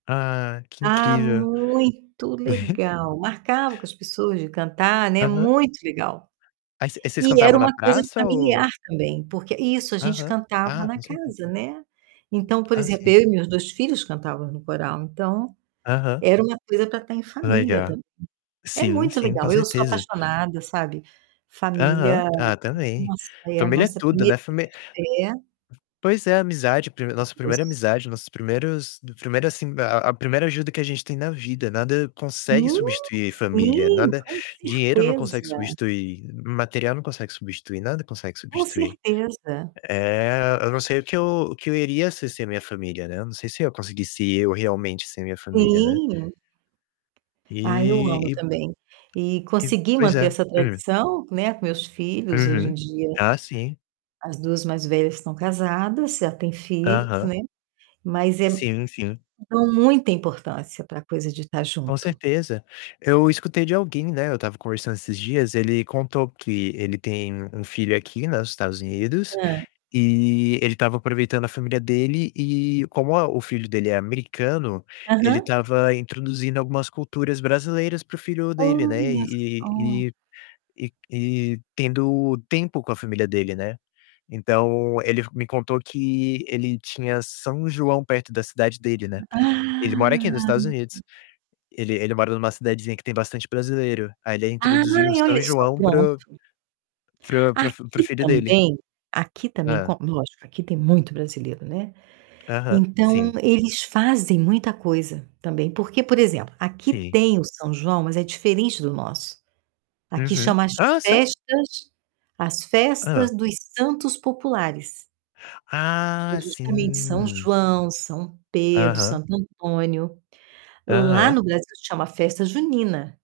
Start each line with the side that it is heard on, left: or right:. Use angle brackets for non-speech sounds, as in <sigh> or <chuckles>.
left: Ah, que
right: Ah,
left: incrível.
right: muito
left: <chuckles>
right: legal! Marcava com as pessoas de cantar, né,
left: Aham.
right: muito legal.
left: Aí você vocês
right: E
left: cantavam
right: era
left: na
right: uma coisa de
left: praça ou
right: familiar também, porque Isso a gente
left: Aham.
right: cantava
left: Ah,
right: na
left: com certeza.
right: casa, né. Então, por
left: Ah,
right: exemplo,
left: sim.
right: eu e meus 2 filhos cantávamos no coral, então
left: Aham.
right: era uma coisa pra tá em família
left: Legal.
right: tam É
left: Sim,
right: muito
left: sim, com
right: legal, eu sou
left: certeza.
right: apaixonada, sabe,
left: Aham.
right: família,
left: Ah, também,
right: nossa, é a
left: família é
right: nossa
left: tudo, né,
right: 1ª
left: famí
right: igreja. É.
left: Pois é, amizade, prime
right: Coisa
left: nossa
right: de
left: primeira
right: Deus.
left: amizade, nossos primeiros primeiro, assim, a a primeira ajuda que a gente tem na vida, nada consegue
right: Sim,
left: substituir família,
right: sim,
left: nada
right: com
left: dinheiro não consegue
right: certeza.
left: substituir, material não consegue substituir, nada consegue
right: Com
left: substituir.
right: certeza.
left: Eh, eu não sei o que eu o que eu iria sem ser minha família, né. Eu não sei se eu conseguisse eu realmente sem a minha família, né?
right: Sim. Ah, eu amo
left: E e
right: também. E
left: e
right: consegui
left: pois
right: manter
left: é.
right: essa
left: Hum.
right: tradição, né, com meus filhos. Hoje em
left: Uhum.
right: dia,
left: Ah, sim.
right: as 2 mais velhas estão casadas, já têm filhos,
left: Aham.
right: né, mas é
left: Sim, sim.
right: dou muita importância pra coisa de tá
left: Com
right: junto.
left: certeza. Eu escutei de alguém, né, eu estava conversando esses dias, ele contou que ele tem um filho aqui, né, nos Estados Unidos
right: Hã.
left: e ele estava aproveitando a família dele e como a o filho dele é americano, ele
right: Aham.
left: estava introduzindo algumas culturas brasileiras para o filho dele, né,
right: Olha
left: e
right: só.
left: e e e tendo tempo com a família dele, né. Então ele f me contou que ele tinha São João perto da cidade dele, né. Ele mora aqui nos
right: Ah!
left: Estados Unidos. Ele ele mora numa cidadezinha que tem bastante brasileiro. Aí ele introduziu o
right: Ai, olhe
left: São
right: só,
left: João para o
right: pronto.
left: para o para o f para o
right: Aqui
left: filho dele.
right: também, aqui também
left: Hã.
right: co lógico, aqui tem muito brasileiro, né,
left: Aham,
right: então
left: sim.
right: eles fazem muita coisa também, porque, por exemplo, aqui
left: Sim.
right: tem o São João, mas é diferente do nosso. Aqui
left: Uhum.
right: chama as
left: Ah, sério?
right: festas as
left: Hã.
right: festas dos santos populares. Que
left: Ah,
right: é justamente São
left: sim.
right: João, São Pedro,
left: Aham.
right: Santo Antônio. Lá
left: Aham.
right: no Brasil chama Festa Junina.